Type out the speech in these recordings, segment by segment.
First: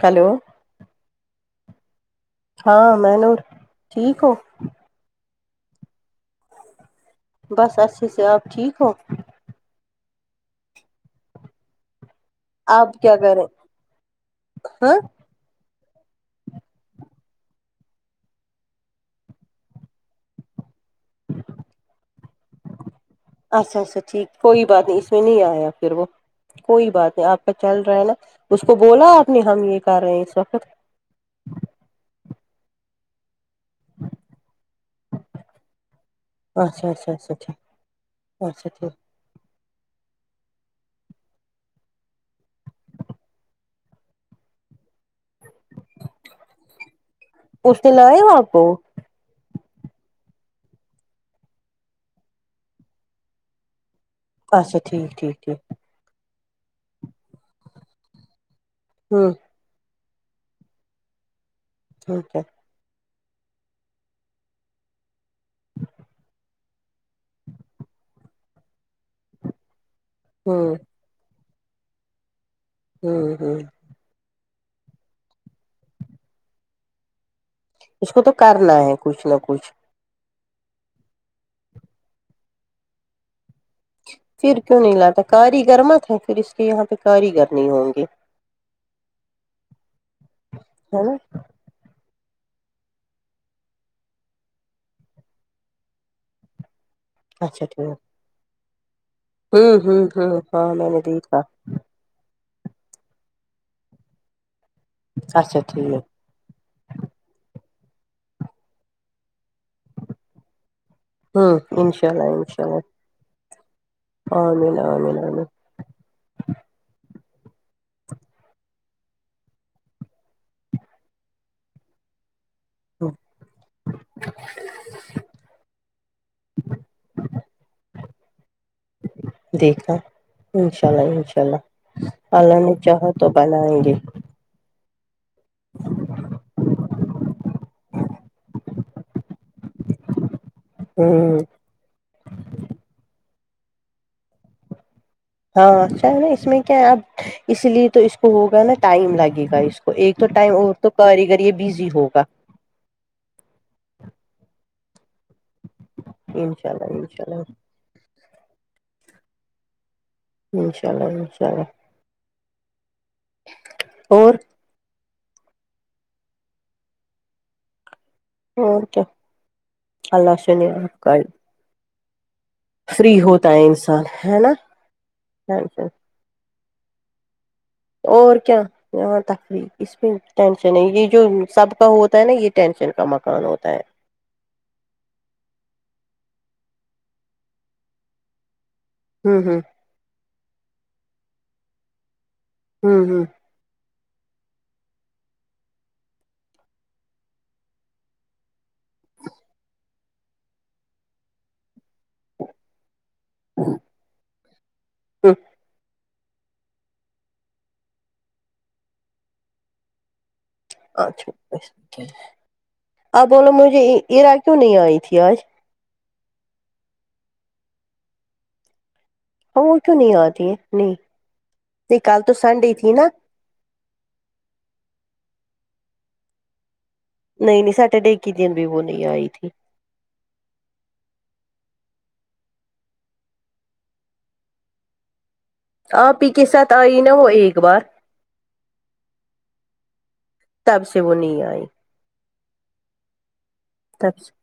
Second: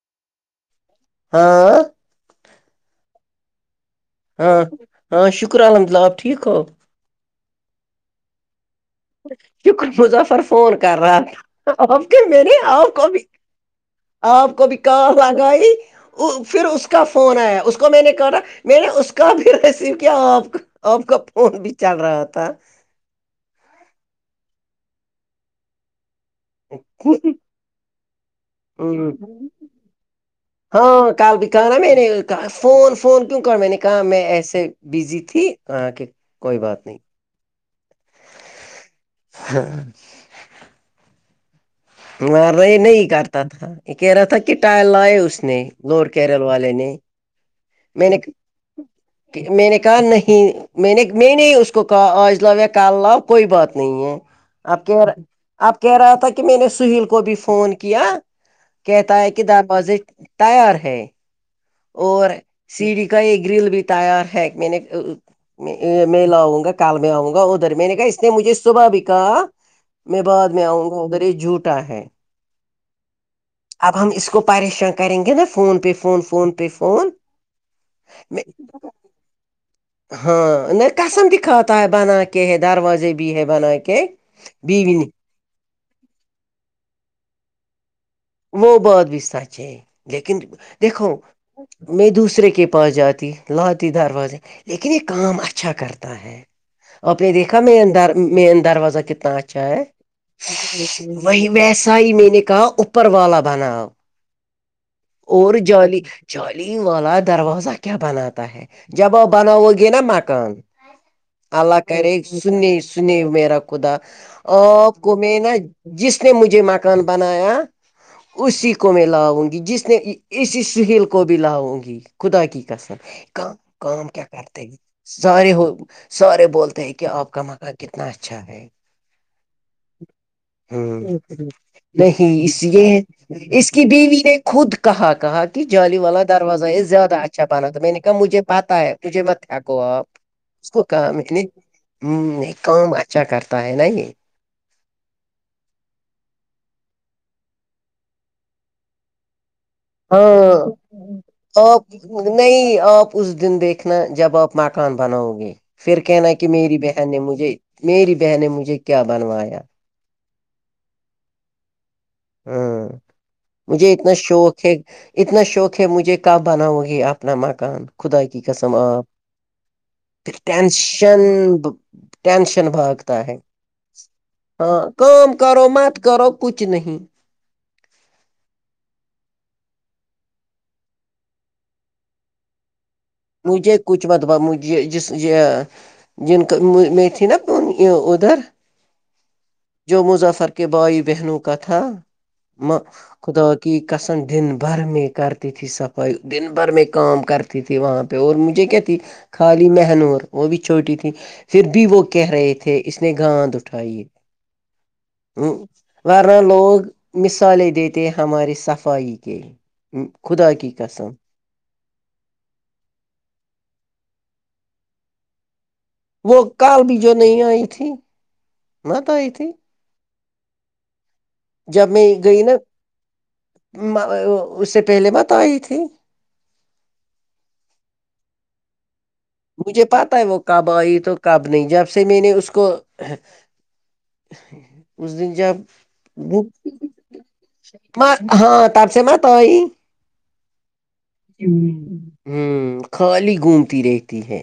hello ہاں ہاں مہ نور ٹھیک ہوں ہاں ہاں شکر الحمد للہ آپ ٹھیک ہو بس اچھے سے آپ ٹھیک ہو شکر مظفر فون کر رہا آپ کے میں نے آپ کو کیا بھی کریں آپ کو بھی ہاں کام لگائی پھر اس کا فون آیا اس کو میں نے کہا نہ میں نے اس کا بھی ریسیو کیا آپ کا آپ کا فون بھی چل رہا تھا اچھا اچھا ٹھیک کوئی بات نہیں اس میں نہیں آیا پھر وہ کوئی بات نہیں آپ کا چل رہا ہے نا اس کو بولا آپ نے ہم یہ کر رہے ہیں اس وقت ہاں کل بھی کہا نہ میں نے کہ فون فون کیوں کر میں نے کہا میں ایسے بزی تھی کہاں کے اچھا اچھا اچھا ٹھیک اچھا ٹھیک ہاں مار یہ نہیں کرتا تھا یہ کہہ رہا تھا کہ ٹائر لائے اس نے لور کیرل والے نے اس میں نے لائے آپ کو میں نے کہا نہیں میں نے میں نے اس کو کہا آج لاؤ یا کال لاؤ کوئی بات نہیں ہے اچھا اب کہہ ٹھیک ٹھیک ٹھیک رہا اب کہہ رہا تھا کہ میں نے سہیل کو بھی فون کیا کہتا ہے ہوں کہ دروازے تیار ہے اور ٹھیک ہے سیڑھی کا یہ گرل بھی تیار ہے میں نے میں میں لاؤں گا کال میں آؤں گا ادھر میں نے کہا اس نے مجھے صبح بھی کہا میں بعد میں ہوں آؤں گا ادھر یہ جھوٹا ہے ہوں ہوں اب ہم اس کو پریشان کریں گے نا فون پے فون فون پے فون اس کو تو میں کرنا ہے کچھ نہ کچھ ہاں نہیں قسم د کھاتا ہے بناا کے ہے دروازے بھی ہے بن کے پھر کیوں بیوی نہیں نے لاتا کاریگر مت ہے پھر اس کے یہاں پہ کاریگر نہیں ہوں گی وہ بات بھی سچ ہے لیکن ہے نا دیکھو میں دوسرے کے پاس جاتی لاتی دروازے لیکن یہ کام اچھا کرتا ہے آپ نے دیکھا اچھا ٹھیک مین در مین دروازہ کتنا نا اھا ہوں ہے ہوں ہوں ہاں میں نے وہ دیکھا ویسا ہی میں نے کہا پروا بناؤ اور اچھا ٹھیک ہے جالی چالی والا دروازہ کیا بناتا ہے جب آپ بناؤ گے نا مکان ہوں اللہ کر انشاء رہے انشاء سنی اللہ سنی میرا خدا عامین آپ کو عامین میں نا عامین جس نے مجھے مکان بنایا اسی کو میں لاؤں گی جس نے اسی سہیل کو بھی لاؤں گی خدا کی قسم کا کام کیا کرتے سارے ہو سارے بولتے ہیں کہ آپ کا مکان کتنا اچھا ہے دیکھا ہ انشاء اللہ انشاء اللہ نہیں اللہ اس نے یہ ہے چاہا تو اس بنائیں کی گے بھی نے خود کہا کہا کہ جالی والا دروازہ یہ زیادہ اچھا بنا تھا میں نے کہا مجھے پتہ ہے تجھے بت کوو آپ اس کو کامت ہوں نہیں [unintelligible] ہ نہیں کام اچھا کرتا ہے نا یے ہاں اچھا ہے نا اس میں کیا ہے اب اس لیے تو اس کو ہوگا نا ٹائم لگے گا اس کو ایک تو ٹائم ہاں اور تو کاریگر یہ بزی آپ ہوگا نہیں آپ اس دن دیکھنا جب آپ مکان بناؤ گے پھر کہنا کہ انشاء میری اللہ بہن نے انشاء اللہ مجھے میری بہن نے مجھے کیا بنوایا انشاء اللہ انشاء اللہ ہوں مجھے اتنا اور شوق ہے اتنا شوق ہے مجھے کب بناؤ گے اپنا مکان خدا کی قسم اور کیا آپ ایک اللہ سنے آپ کا ٹینشن ٹینشن فری بھاگتا ہے ہوتا انسان ہے نا ہاں کا کرو مت کرو کچھ نہیں اور کیا ہاں تفریح اس میں ٹینشن ہے یہ جو سب کا ہوتا ہے نا یہ ٹینشن کا مق مجھے کچھ متبہ مج جس یہ جن کا میں تھی نا ادھر [unintelligible] ہوں ہوں جو مظفر کے بھائی بہنوں کا تھا ہوں ہوں خدا کی قسم دن بھر میں کرتی تھی صفائی دن بھر میں کا کرتی تھی وہاں اور مجھے کیا تھی خالی مہنور وہ بھی چھوٹی تھی پھر بھی وہ کیا کہہ رہے تھے اس نے گاند اٹھائی ہے ہوں ہ ورنہ لوگ مثالیں دیتے ہمارے صفائی کے خدا کی قسم آپ بولو مجھے ایرا کیوں نہیں آئی تھی آج وہ کال بھی جو نہیں آئی تھی نہ تو آئی تھی ہاں کیوں نہیں آتی ہے نہیں جب یہ میں کل تو گئی نا سنڈے تھی نا اس سے پہلے مت آئی تھی نہیں نہیں سٹرڈے کی دن بھی وہ نہیں آئی تھی مجھے پتا ہے وہ کب آئی تو کب نہیں جب سے میں نے اس کو اس دن جب آپ ہی کے ساتھ آئی نا وہ ایک بار ہاں تب سے ماتئی [unintelligible] تب سے وہ نہیں آئی ہوں خالی گھومتی رہتی تب سے ہے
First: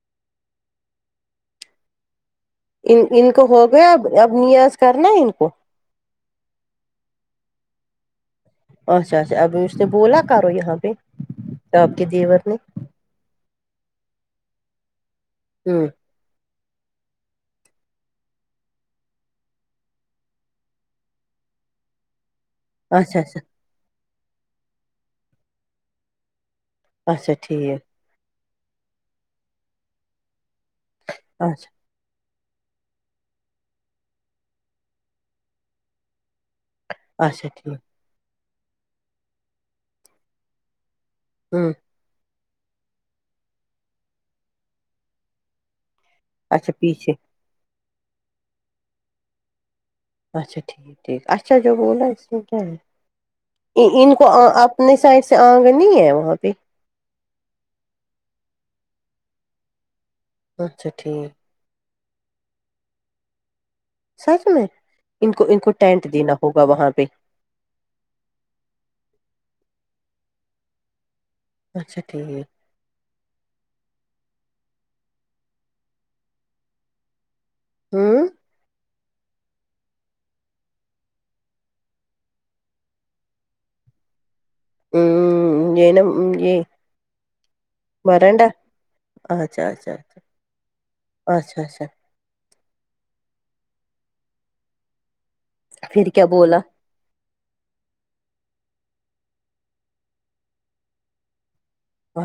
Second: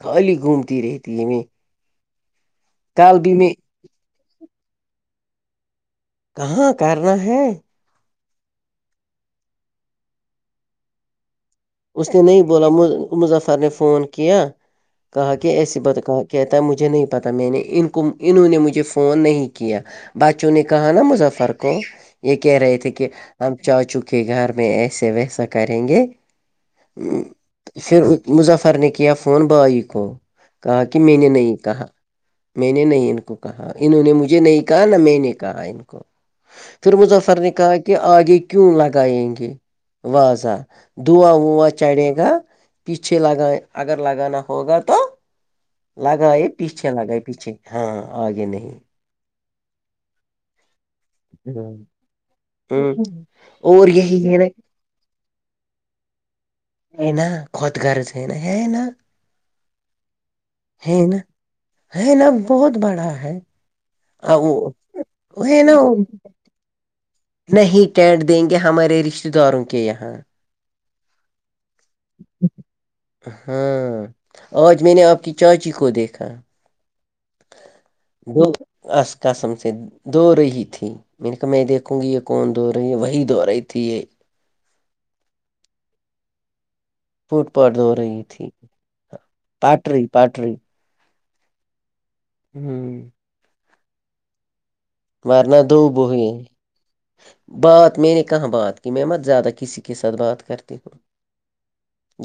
خالی گھومتی رہتی ہے میںیں ان ان کو ہو گیا اب اب نیاز کرنا ہے ان کو کہاں کرنا ہے اچھا اچھا اس بوللا کرو یہاں پہ آپ کے اس نے دیور نہیں بولا مظفر نے فون کیا کہا کہ ایسی ہوں بتک کہتا مجھے نہیں پتاہ میں نے ان کو انہوں نے مجھے فون نہیں کیا بچوں نے کہا نا مظفر کو یہ کہہ رہے تھے کہ اچھا اچھا ہم چاچو کے گھر میں ایسے ویسا کریں گے اچھا ٹھیک ہے پھر مظفر نے کیا فون بھائی کو کہا کہ میں نے نہیں اچھا کہا میں نے نہیں ان کو کہا انہوں نے مجھے نہیں کہا نہ میں نے کہا ان کو پھر مظفر اچھا نے ٹھیک کہا کہ آگے کیوں لگائیں گے واضح دواں وواں ہوں چڑھے گا پیچھے لگا اگر لگانا ہوگا تو لگائے پیچھے لگائے پیچھے ہاں آگے نہیں اچا ٹھیک ٹھیک اچھا ج گ ہ ن [unintelligible] اور ان یہی کو ہے نا اپنے سائڈ سے آنگن نہیں ہے وہاں پہ [unintelligible] ہ اچھا نہ ٹھیک ہے نہ اب بہت بڑا ہے سچ میں وہ ان کو ان ہے کو نا ٹینٹ دینا ہوگا وہاں پہ نہیں ٹینٹ دیں گے ہمارے رشتتے داروں کے یہاں اچھا ٹھیک ہاں آج میں نے آپ کی چاچی کو دیکھا ہوں دو اس قسم سے دو رہی تھی ملکی نے کہا میں دیکھوں گی یہ کون دوہ رہی ہے وہی دوہ رہی تھی یہ [unintelligible] پوٹ پد ہو رہی تھی برنڈا اچھا اچھا پاٹری اچھا پاٹری اچھا اچھا ہوں ورنہ دوبو پھر کیا ہیی بولا بات میں نے کہاں بات کی میں مت زیادہ کسی کے ساتھ بات کرتی ہوں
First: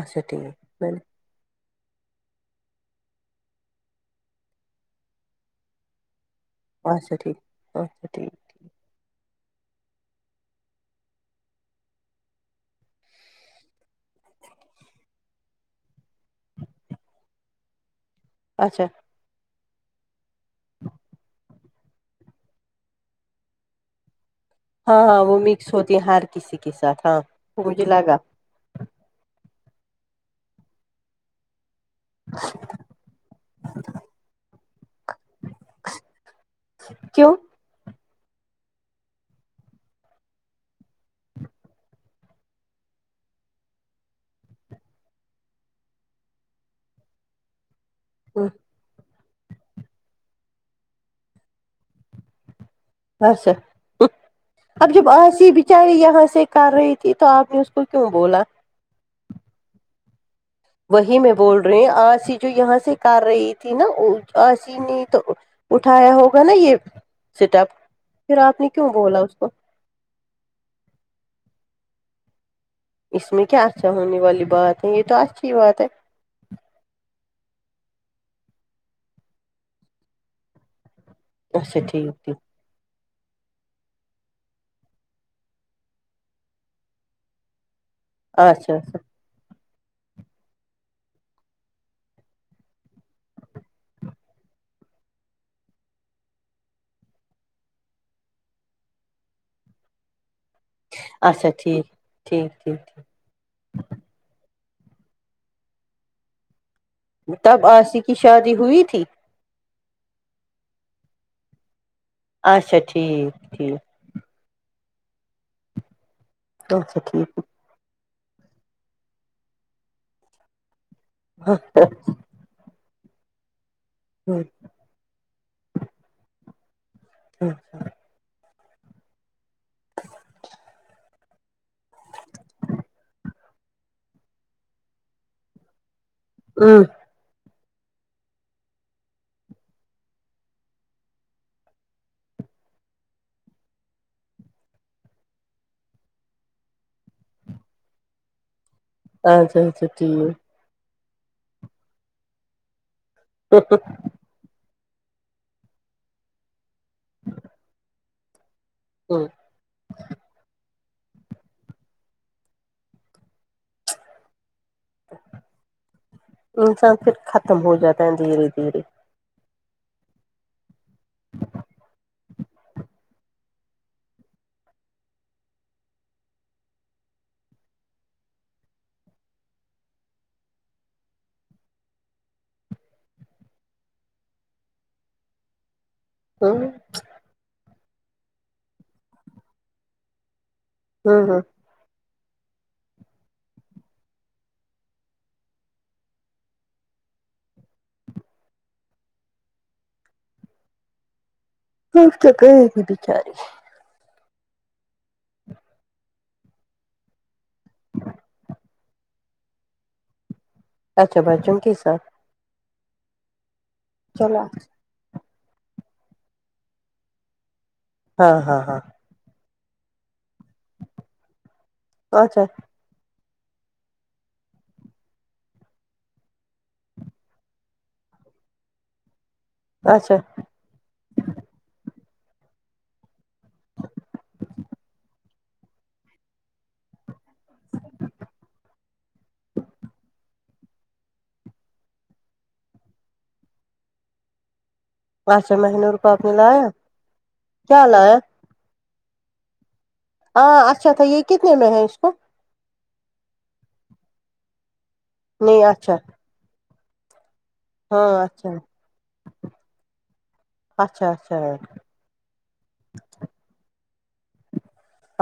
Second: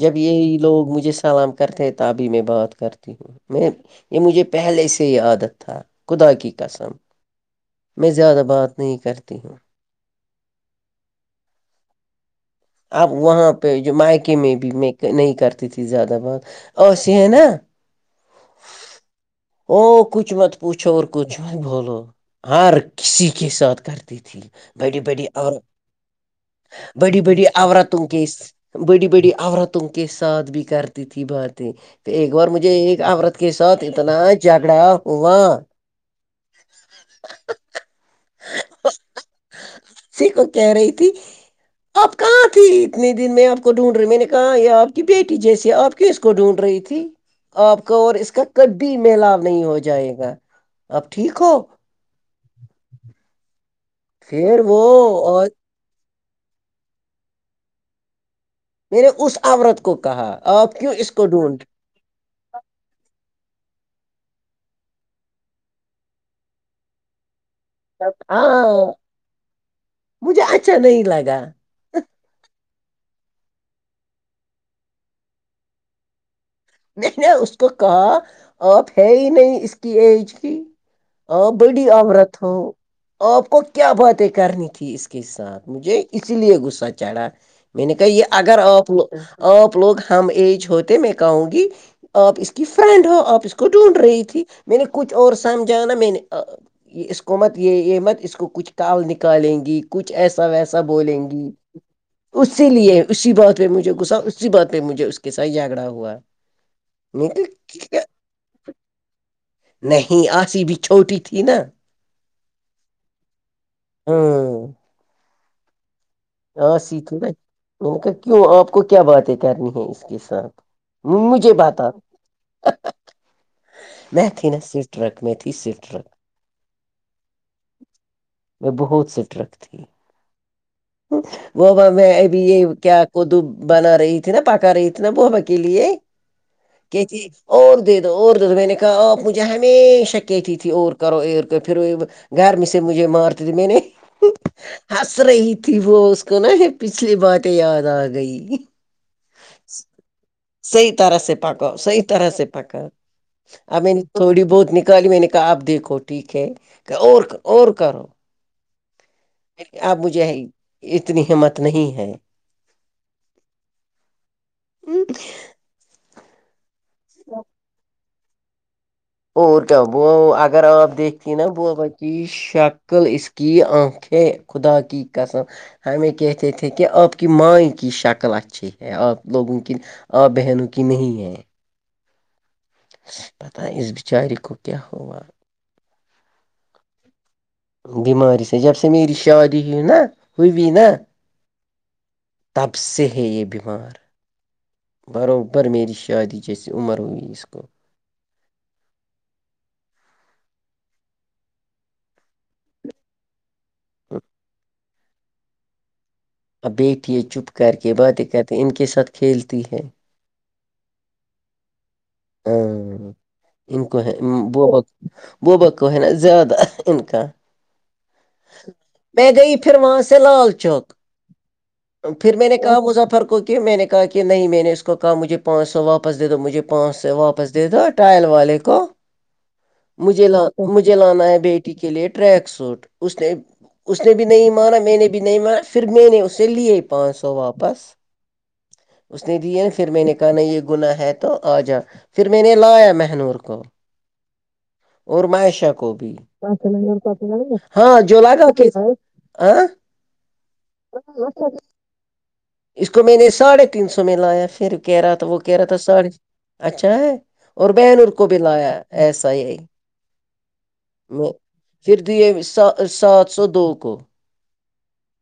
جب یہی ٹھیک لوگ میں نے مجھے سلام کرتے ہیں تبھی میں بات کرتی ہوں میں یہ مجھے پہلے سے ہی عادت تھا خدا کی قسم اچھا ٹھیک اچھا میں ٹھیک زیادہ بات نہیں کرتی ہوں اب وہاں پہ جو مائکے میں بھی میں نہیں کرتی تھی زیادہ بہت اسی ہے نا اچھا او کچھ مت پوچھو اور کچھ مت بولو ہر کسی کے ساتھ کرتی تھی ہاں بڑی ہاں بڑی وہ اور مکس ہوتی ہے ہر کسی کے ساتھ ہاں بڑی بڑی مجھے عورتوں لگا کے بڑی بڑی عورتوں کے ساتھ بھی کرتی تھی باتیں ایک بار مجھے ایک عورت کے ساتھ اتنا جھگڑا ہوا کیوں سی کو کہہ رہی تھی آپ کہاں تھی اتنے دن میں آپ کو ڈھونڈ رہی میں نے کہا یے آپ کی بیٹی جیسی آپ کیس کو ڈھونڈ رہی تھی آپ کا اور اس کا ہوں، کبھی ملاپ نہیں ہو جائے گا آپ ٹھیک ہو اسا پھر وہ اب جب اور آسی بھی چار یہاں سے کر رہی تھی تو آپ نے اس کو کیوں بولا میں نے اس آورت کو کہا آپ کیوں اس وہی کو میں بول ڈھونڈ رہے ہیں آج ہی جو یہاں سے کر رہی تھی نا ایسی نے تو اٹھایا ہوگا نا یے سٹ اپ پھر آپ نے کیوں ہاں بولا اس کو مجھے اچھا نہیں لگا اس میں کیا اچھا ہونے والی بات ہے یے تو اچھی بات ہے نہیں نے اس کو کہا آپ ہے ہی نہیں اس کی ایج کی آپ اچھا بڑی ٹھیک عورت ٹھیک ہو آپ کو کیا باتیں کرنی تھی اس کے ساتھ مجھے اس لیے غصہ چڑھا میں نے کہا یے اگر اچھا آپ اچھا لوگ آپ لوگ ہم ایج ہوتے میں کہوں گی آپ اس کی فرینڈ ہو آپ اس کو ڈھونڈ رہی تھی میں نے کچھ اور سمجھا نا میں نے یے اس کو مت یے یے مت اس کو کچھ تال نکالیں گی کچھ ایسا ویسا بولیں گی اچھا ٹھیک ٹھیک اسی ٹھیک لیے ٹھیک اس اسی بات پے مجھے گسا اسی بات پے مجھے اس کے س جگڑا ہوا میں نے تب آسی کہا کی شادی ہوئی تھی نہیں آسی بھی چھوٹی تھی نا اچھا ٹھیک ٹھیک ہمم آسی اچھا تھی ٹھیک میں نے کہا کیوں آپ کو کیا باتیں کرنی ہے اس کے ساتھ مجھے باتا میں تھی نا سٹرک میں تھی سٹرک [inaudible] میں بہت سٹرک ھتی ہ ووا میں ابھی یے کیا کدو بنا رہی تھی نا پکا رہی تھی نا بابا کے لیے امم تھی اور دے دو اور دے دو میں نے کہا آپ مجھے ہمیشہ کہتی تھی اور کرو ا پھر گر میں سے مجھے مارتی تے میں نے ہنس رہی تھی تھی وہ اس کو نا یے پچھلی باتیں یاد آ گئی اچھا اچھا ٹھیک سئی طرح سے پکا سئی طرح سے پکا اب ٹھیک ان تھوڑی بہت نکالی میں نے کہا آپ دیکھو ٹھیک ہے اور اور کرو ہ اب مجھے اتنی ہمت نہیں ہے [inaudible] انسان فیر ختم ہو جاتا ہے دھیرے دھیر اور کیا وہ اگر آپ دیکھتی نا بابا کی ش شکل اسکی انکھیں خدا کی قسم ہمیں کہتے تھے کی آپ کی مائ کی شکل اچھی ہے آپ لوگوں کی آپ بہنوں کی نہیں ہے پتا اس بچار کو کیا کیا ہوا [inaudible] بیماری سے جب سے میری شادی ہوئی نا ہوئی نا ہ ہ تب سے ہے یہ بمار بروبر میری شادی جیسی عمر ہوئی اس کو [unintelligible] بچاری ہاں اب بیٹے چپ کر کے باتیں کرتے ان کے ساتھ کھیلتی ہے اچھا بچاؤ کے ساتھ ہاں انکو ہے چلا بہت [unintelligible] ہے نا زیادہ ان کا ہاں ہاں ہاں میں گئی پھر وہاں سے لال چوک پھر اچھا میں نے کہا مظفر کو پھر میں نے کہا کہ نہیں میں نے اس کو کہا مجھ پانچ سو واپس دے دو مجھے پانچ سو واپس دے دو ٹائل والے کو اچھا مجھے ل وہ مجھے لانا ہے بیٹی کے لیے ٹریک سوٹ اس نے اس نے بھی نہیں مانا میں نے بھی نہیں مانا پھر میں نے اسے لیے پانچ سو واپس اس نے دیے پھر میں نے کہا نی یہ گناہ ہے تو آ جاؤ پھر میں نے لایا مہنور کو اور اچھا مائشہ کو مہنور بھی آپ نے لایا [unintelligible] کیا ہاں لایا جو لگا ہاں ہاں اچھا اھا یہ کتنے میں ہے اس کو اس کو میں نے ساڑھے تین سو میں لایا پھر کہہ رہا تھا وہ کہہ نہیں رہا تھا اچھا ساڑھے اچھا ہے اور بہنوں ہاں کو بھی اچھا لایا ایسا ھی ایک اچھا میں اچھا ہے پھر دیہ سات سو دو کو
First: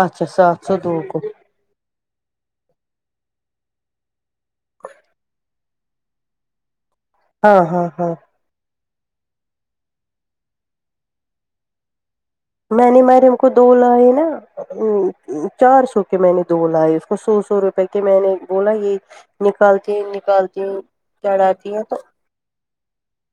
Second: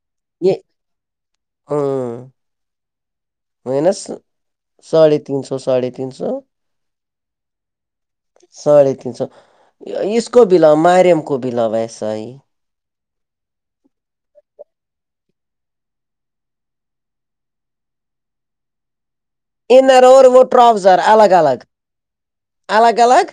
اچھا سات سو دو کو ہوں ونس ساڑے تین سو ساڑے تین سو ہاں ہاں ہاں ساڑھے تین سو اس کو بھی لا مریم کو بھی لا ویسا ہی میں نے مریم کو دو لائے نا چار سو کے میں نے دو لئے اس کو سو سو روپے کے میں نے بولا یہ نکالتی انر اور وہ نکالتی ہوں ٹراؤزر الگ الگ چڑھاتی ہے تو الگ الگ